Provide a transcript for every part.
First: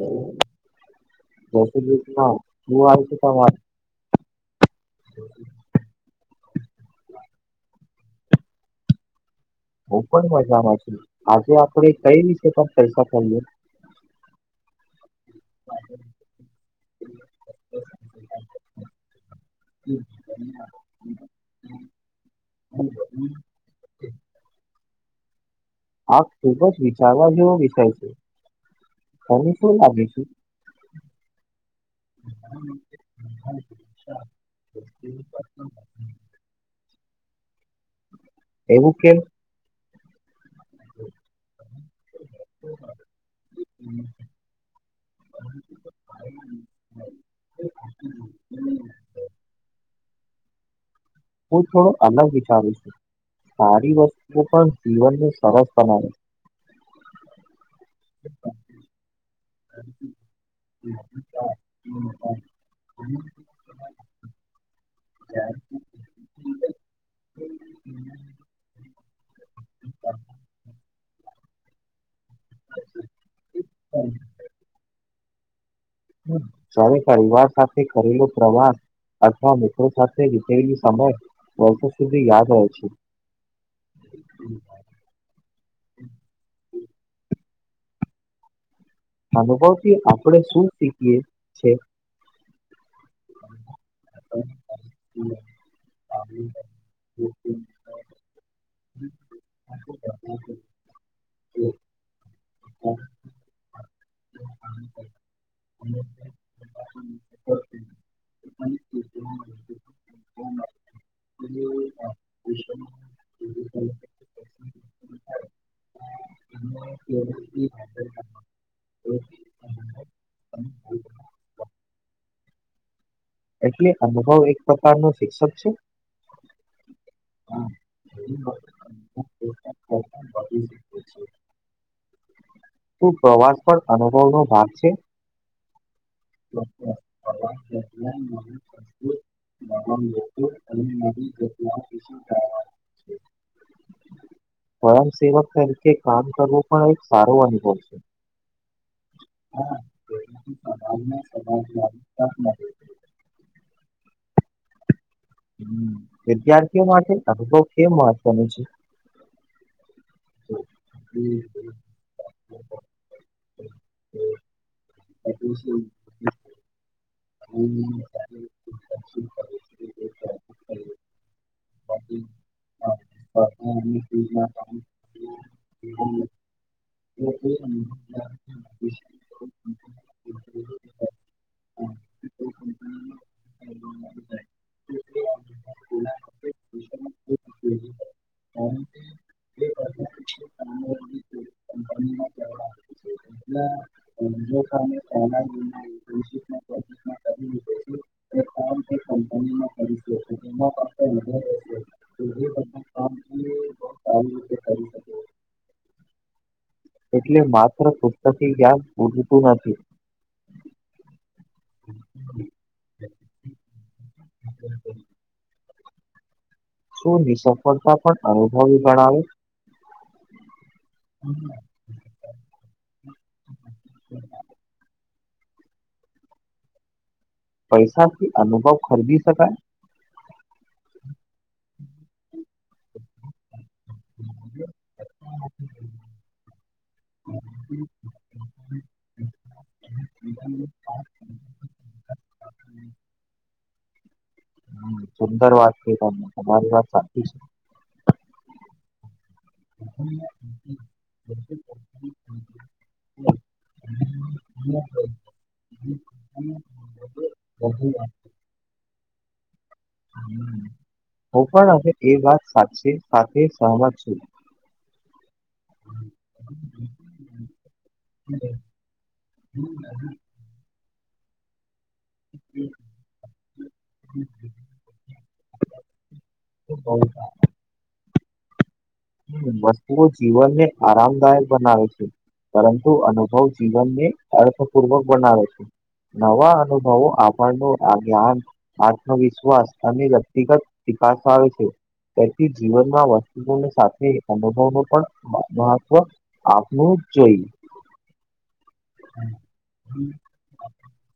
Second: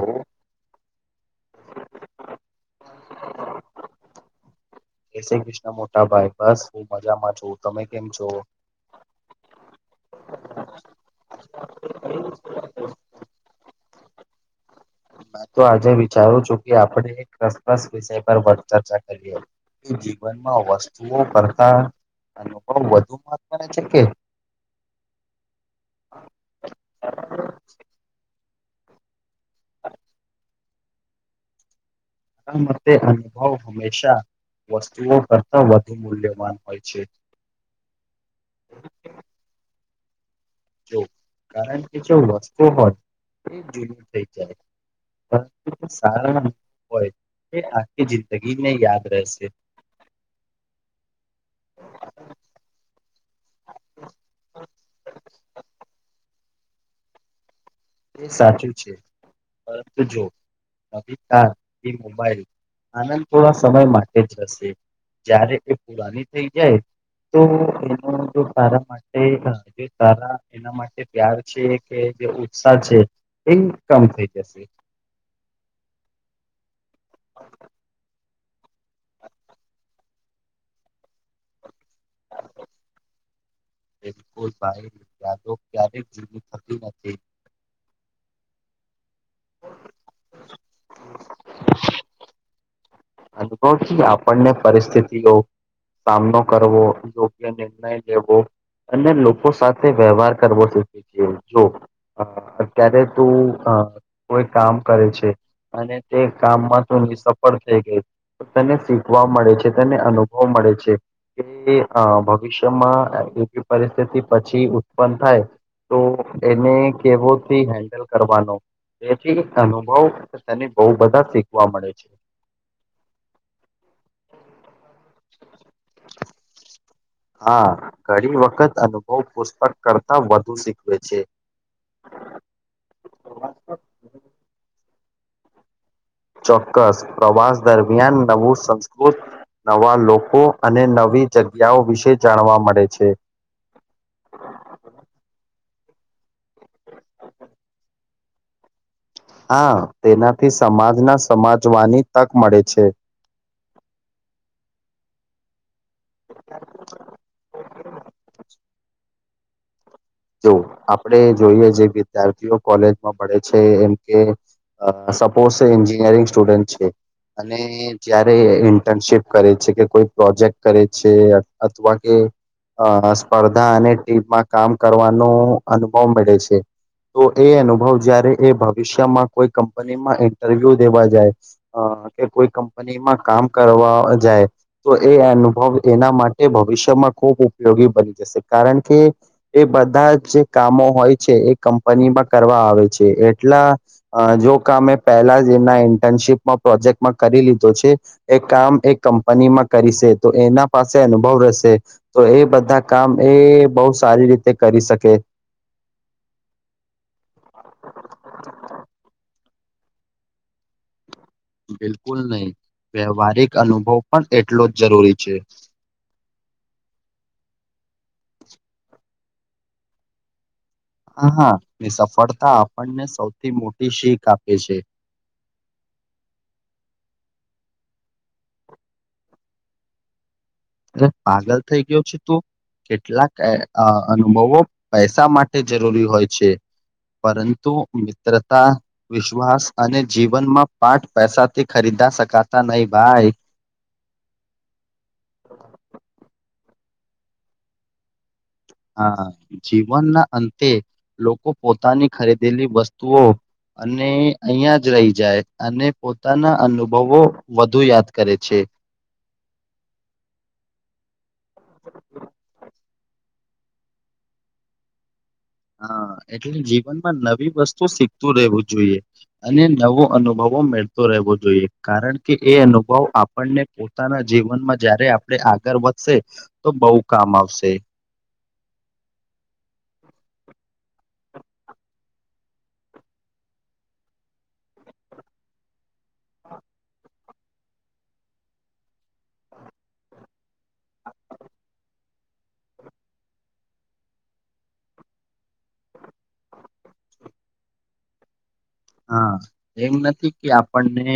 Hello જય શ્રી કૃષ્ણ મોટા ભાઈ બસ હું મજામાં છું તમે કેમ છો? હું પણ મજામાં છું આજે આપડે કંઈ વિષય પર વાત કરીએ મેં તો આજે વિચારું છું કે આપડે રસ્પસ વિષય પર ચર્ચા કરીએ તું જીવનમાં વસ્તુઓ કરતા [inaudible] વાત કરે છે કે આ ખૂબ જ વિચારવા જેવો વિષય છે. તમને શું લાગે છે? તા મતે અનુભવ હંમેશા વસ્તુઓ કરતાં વધુ મૂલ્યવાન હોય છે. એવું કેમ? જો કારણ કે જો વસ્તુ હોત તો એ જૂનું થાય જાય જે સારા હોય, તે આખી જિંદગી યાદ રહે છે. હું થોડો અલગ વિચારું છુ સારી વસ્તુઓ પણ જીવનને સરળ બનાવે તે સાચું છે, પરંતુ જો અધિકાર કે મોબાઈલ આનંદ તો થોડા સમય માટે જ હોય છે. જ્યારે એ પુરાની થઇ જાય તો એનો ઉપયોગ સારા માટે [unintelligible] એના માટે પ્યાર છે કે જે ઉત્સાહ છે એ છે. કમ થઈ જશે હ સૌને પરિવાર સાથે કરેલો પ્રવાસ અથવા મિત્રો સાથે વિતાવેલો સમય વર્ષો સુધી યાદ રહે છે [unintelligible] અનુભવથી આપડે શું શીખીએ છે? અનુભવ થી આપણને પરિસ્થિતિઓ સામનો કરવો યોગ્ય નિર્ણય લેવો અને લોકો સાથે વ્યવહાર કરવો જોઈએ જો ક્યારે તું અ કોઈ કામ છે અને તે કામમાં તો ની સફળ થઈ ગઈ તને શીખવા મળે છે તને અનુભવ મળે છે કે ભવિષ્યમાં એવી પરિસ્થિતિ પછી ઉત્પન્ન થાય તો એને કેવો થી હેન્ડલ કરવાનો તેથી અનુભવ તને બવ બધા શીખવા મળે છે એટલે અનુભવ એક પ્રકારનો શિક્ષક છે? હા ઘણી વખત અનુભવ પુસ્તક કરતા વધુ શીખવે છે. શ પ્રવાસ પણ અનુભવ નો ભાગ છે. ચોક્કસ પ્રવાસ દરમિયાન નવું સંસ્કૃત. નવા લોકો અને નવી જગ્યાઓ વિશે જાણવા મળે છે. સ્વયંસેવક તરીકે કામ કરવું પણ એક સારો અનુભવ છે. હા તેનાથી સમાજ ના સમાજવાની તક મળે છે. વિદ્યાર્થીઓ માટે અનુભવ કેમ મહત્વનું છે. તો આપણે જોઈએ જે વિદ્યાર્થીઓ કોલેજમાં પડે છે એમ કે અ સપોઝ એન્જિનિયરિંગ સ્ટુડેન્ટ છે. અને જારે ઇન્ટર્નશિપ કરે છે કે કોઈ પ્રોજેક્ટ કરે છે અથવા કે અ સ્પર્ધા અને ટીમમાં કામ કરવાનો અનુભવ મળે છે. તો એ અનુભવ જયારે એ ભવિષ્યમાં કોઈ કંપનીમાં ઇન્ટરવ્યુ દેવા જાય. અ કે કોઈ કંપની માં કામ કરવા જાય. તો એ અનુભવ એના માટે ભવિષ્યમાં ખૂબ ઉપયોગી બની જશે કારણ કે એ બધા જ જે કામો હોય છે એ કંપનીમાં કરવા આવે છે. એટલા જો કમે પહેલા જ એના ઇન્ટર્નશીપમાં પ્રોજેક્ટમાં કરી લીધો છે. એ કામ એ કંપનીમાં કરી છે તો એના પાસે અનુભવ રહેશે. તો એ બધા કામ એ બહુ સારી રીતે કરી શકે. એટલે માત્ર પુસ્તક જ્યાન પૂલતું નથી. બિલકુલ નહી વ્યવહારિક અનુભવ પણ એટલો જ જરૂરી છે. શું નીસફળતા પણ અનુભવી ગણાવે. હા હા સફળતા આપણને સૌથી મોટી શીખ આપે છે. પૈસા કે અનુભવ ખરીદી શકાય. અ પાગલ થઈ ગયો છે કેટલાક. અ અનુભવો પૈસા માટે જરૂરી હોય છે. પરંતુ મિત્રતા. વિશ્વાસ અને જીવનમાં પાઠ પૈસા થી ખરીદા શકાતા નહીિ ભાઈ. સુંદર વાત છે તમને તમારી વાત સાચી છે. હા જીવનના અંતે લોકો પોતાની ખરીદેલી વસ્તુઓ અને અહિયાં જ રહી જાય અને પોતાના અનુભવો. વધુ યાદ કરે છે. હું પણ હવે એ વાત સાચ સાથે સહમત છું. હા એટલે જીવનમાં નવી વસ્તુ શીખતું રહેવું જોઈએ. અને નવો અનુભવો મેળતો રહેવો જોઈએ. કારણ કે એ અનુભવ આપણને પોતાના જીવનમાં જયારે આપણે આગળ વધશ તો કે બઉુ કામ આવશે. વસ્તુઓ જીવનને આરામદાયક બનાવે છે. પરંતુ અનુભવ જીવનને અર્થપૂર્વક બનાવે છે. નવા અનુભવો આપણનો આ જ્ઞાન આત્મવિશ્વાસ અને વ્યક્તિગત વિકાસ આવે છે. તેથી જીવનમાં વસ્તુઓને એ અનુભવ ન પણ મહત્વ આપવું જ જોઈએ. હા એમ નથી કે આપણને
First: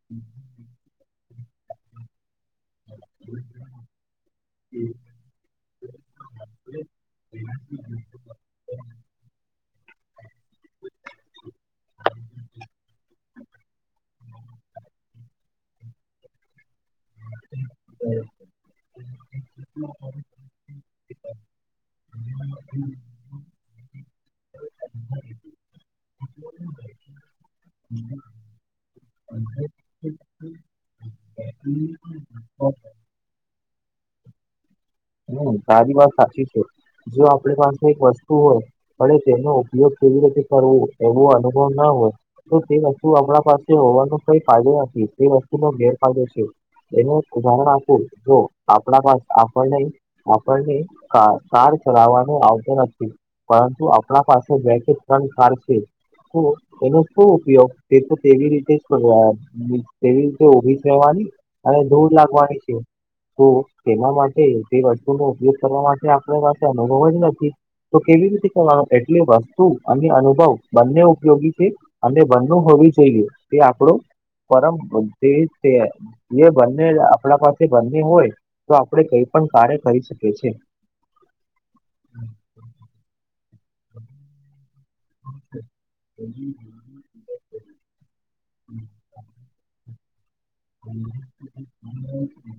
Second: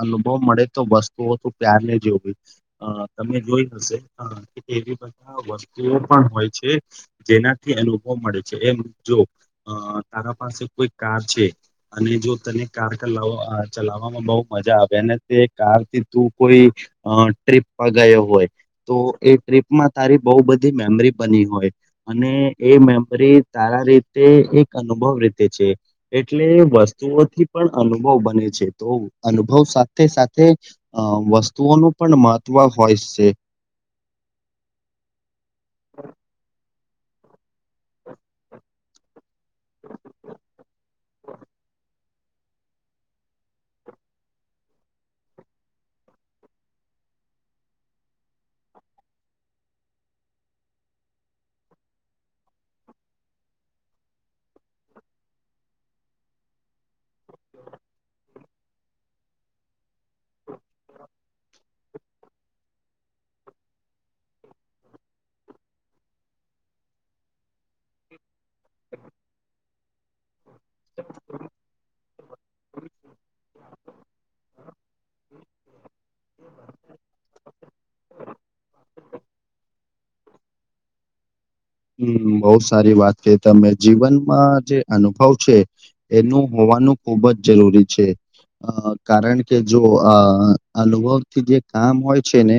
અનુભવ મણે તો વસ્તુઓ તો પ્યારને જોવી તમે જોઈ હશે. હા વસ્તુઓ પણ હોય છે. જેનાથી અનુભવ મળે છે એમ જો અ તારા પાસે કોઈ કાર છે. અને જો તને કાર ચલાવ ચલાવવામાં બહ મજા આવે અને તે કાર થી તું કોઈ અ ટ્રીપ પર ગયો હોય તો એ ટ્રીપમાં તારી બહુ બધી મેમરી બની હોય અને એ મેમરી તારા રીતે એક અનુભવ રીતે છે એટલ. વસ્તુઓથી પણ અનુભવ બને છે તો અનુભવ સાથે સાથે અ વસ્તુઓનું પણ મહત્વ હોય છે. હમ તારી વાત સાચી છે જો આપણી પાસે એક વસ્તુ હોય પણ તેનો ઉપયોગ કેવી રીતે કરવો? એવો અનુભવ ના હોય તો તે વસ્તુ આપમણા પાસે હોવાનો કઈ ફાયદો નથી તે વસ્તુનો ગેરફાયદો છે. એને એક ઉદાહરણ આપું જો આપણા પા આપણને કાર ચલાવવાનો આવતો નથી- પરંતુ આપણા પાસે બે કે ત્રણ કાર છે. એનો શું ઉપયોગ તે તો તેવી રીતે જ કર તેવી રીતે ઊભી રહેવાની અને દોર લાગવાની છે તો તેના માટે. તે વસ્તુ નો ઉપયોગ કરવા માટે આપ પાસે અનુભવ જ નથી તો કેવી રીતે એટલી વસ્તુ અને અનુભવ બંને ઉપયોગી છે અને બંનું હોવી જોઈએ એ આપણો [unintelligible] જે બંને આપણા પાસે બંને હોય તો આપણે કઈ પણ કાર્ય કરી શકીએ છે. હમ બવ સારી વાત કઈ તમે જીવનમાં જે અનુભવ છે એનું હોવાનું ખુબ જ જરૂરી છે. અ કારણ કે જો આ અનુભવથી જે કામ હોય છે ને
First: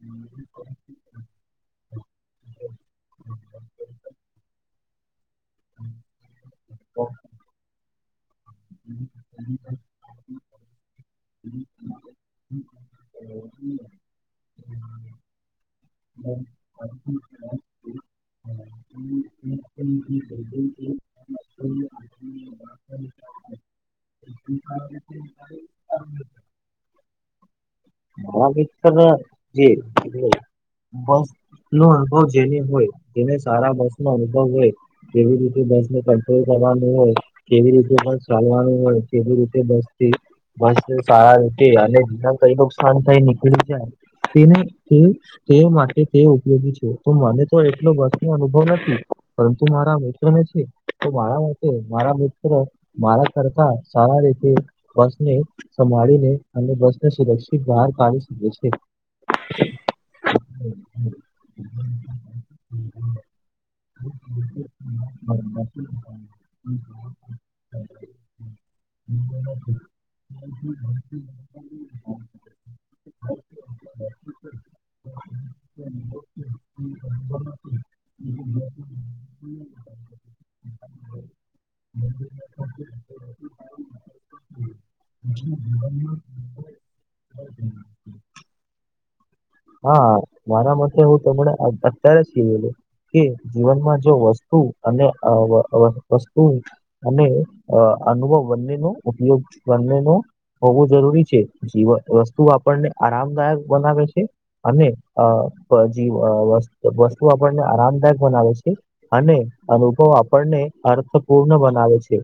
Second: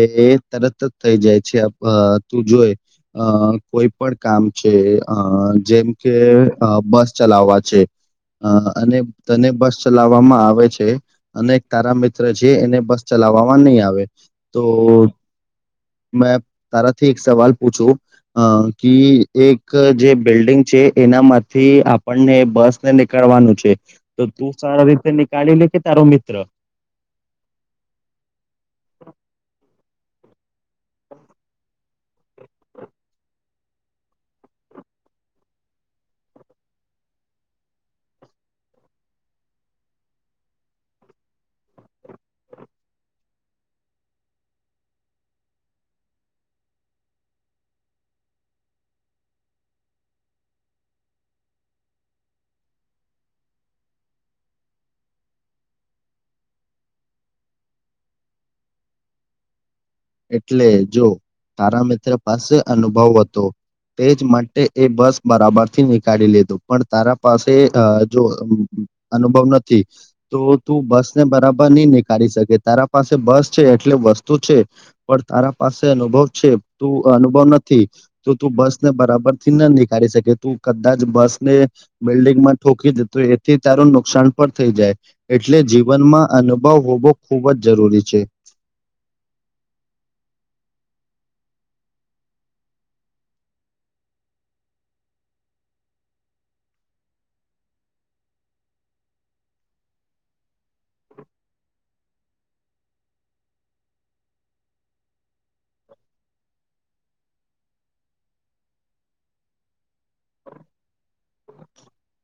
એ તરત જ થઈ જાય છે તું જોય અ કોઈ પણ કામ છે અ જેમ કે બસ ચલાવવા છે. હ અને તને બસ ચલાવવામાં આવે છે. અને તારા મિત્ર છે એને બસ ચલાવવામાં નહી આવે તો મેં તારાથી એક સવાલ પૂછું. અ ક એક જે બિલ્ડિંગ છે એનામાંથી આપણને બસ નીકળવાનું છે તો તું સારા રીતે નીકળ્યું લે કે તારો મિત્ર? [inaudible] નો અનુભવ જેને હોય તેને સારા બસ નો અનુભવ હોય કેવી રીતે બસ ને કંટ્રોલ કરવાનું હોય કેવી રીતે પણ ચાલવાનું હોય કેવી રીતે બસ થી બસ સારા રીતે અને વિના કઈ નુકસાન થઈ નીકળી જાય તે. તે માટે તે ઉપયોગી છે તો મને તો એટલો બસ નો અનુભવ નથી પરંતુ મારા મિત્રને છે. તો મારા માટે મારા મિત્રો મારા કરતા સારા રીતે બસને સંભાળીને અને બસ ને સુરક્ષિત બહાર કાઢી શકે છે. એટલે જો તારા મિત્ર પાસે અનુભવ હતો. તે જ માટે એ બસ બરાબર થી નીકાળી લીધું પણ તારા પાસે જો અનુભવ નથી તો તું બસ ને બરાબર નહી નીકળ કાળી શકે તારા પાસે બસ છે એટલે વસ્તુ છે પણ તારા પાસે અનુભવ છે તું અનુભવ નથી તો તું બસને બરાબર થી ના નીકાળી શકે તું કદાચ બસ ને બિલ્ડિંગ માં ઠોકી દે તો એથી તારું નુકસાન પણ થઈ જાય એટલે જીવનમાં અનુભવ હોવો ખૂબ જ જરૂરી છે. હા મારા માટે હું તમને અત્યારે કીધેલું. કે જીવનમાં જો વસ્તુ અને વસ્તુ અને અનુભવ બંને નો ઉપયોગ બંને નો હોવું જરૂરી છે જીવન વસ્તુ આપણને આરામદાયક બનાવે છે, અને જે વસ્તુ આપણને આરામદાયક બનાવે છે. અને અનુભવ આપણને અર્થપૂર્ણ બનાવે છે.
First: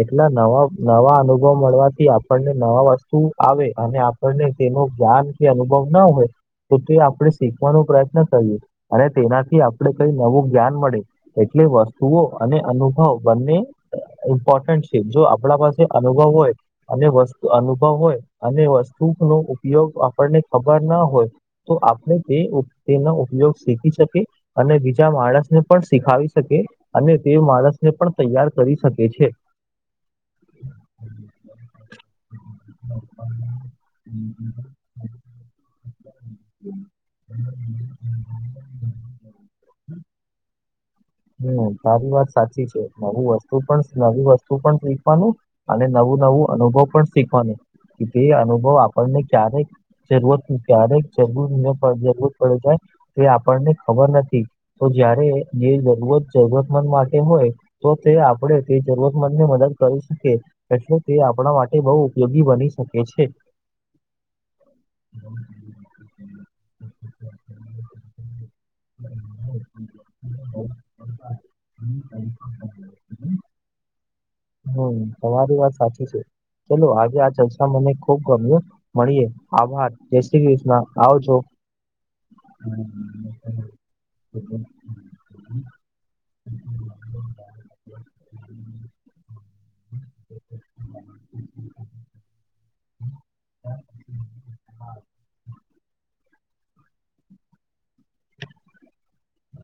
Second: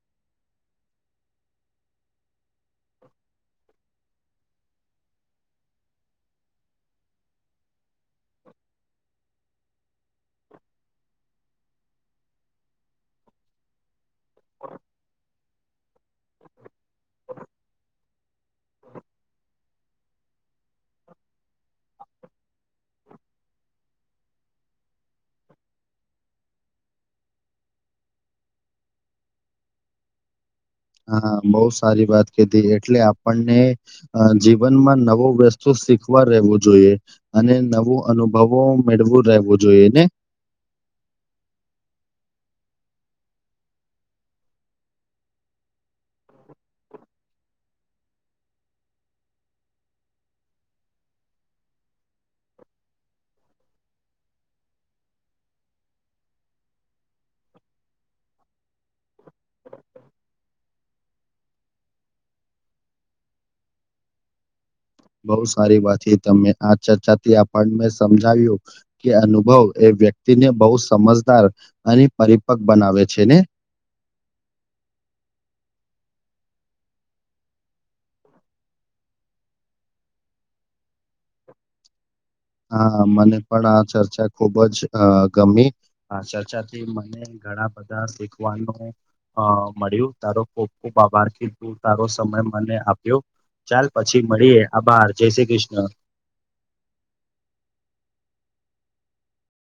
એટલા નવા નવા અનુભવ મળવાથી આપણને નવા વસ્તુ આવે અને અને તેનો જ્ઞાન કે અનુભવ ન હોય તો તે આપણે શીખવાનો પ્રયત્ન કરીએ અને તેનાથી આપણે કઈ નવું જ્ઞાન મળે એટલે વસ્તુઓ અને અનુભવ બંને ઇમ્પોર્ટન્ટ છે જો આપણા પાસે અનુભવ હોય અને વસ્તુ અનુભવ હોય અને વસ્તુ નો ઉપયોગ આપણને ખબર ના હોય તો આપણે તે તેનો ઉપયોગ શીખી શકીએ અને બીજા માણસને પણ શીખાવી શકિએ અને તે માણસને પણ તૈયાર કરી શકે છે [inaudible] હા બહુ સારી વાત કીધી એટલે આપણને જીવનમાં નવો વ્યસ્ત શું શીખવા રહેવું જોઈએ અને નવું અનુભવો મેળવું રહેવું જોઈએ ને હમ તારી વાત સાચી છે નવું વસ્તુ પણ નવી વસ્તુ પણ શીખવાન અને નવું નવું અનુભવ પણ શીખવાનું એ અનુભવ આપણને ક્યારેક જરૂરત ક્યારેક જરૂર ને પણ જરૂર પડી જાય એ આપણને ખબર નથી તો જયારે જે જો જરૂરતમંદ માટે હોય તો તે આપણે તે જરૂરતમંદ ની મદદ કરી શકીએ એટલે કે આપણા માટે બઉ ઉપયોગી બની શકે છે બહુ સારી વાત છે તમે આ ચર્ચાથી આપણ ને સમજાવ્યું કે અનુભવ એ વ્યક્તિ ને બહુ સમજદાર અને પરિપક્વ બનાવે છે ને હમ તમારી વાત સાચી છે ચલો આજે આ ચર્ચા મને ખુબ ગમી મળીએે આભાર જય શ્રી કૃષ્ણ આવજો હા મને પણ આ ચર્ચા ખુબ જ ગમી આ ચર્ચાથી મને ઘણા બધા શીખવાનું અ મળ્યું તારો ખૂબ ખૂબ આભાર કે તે તારો સમય મને આપ્યો ચાલ પછી મળીએ આભાર જય શ્રી કૃષ્ણ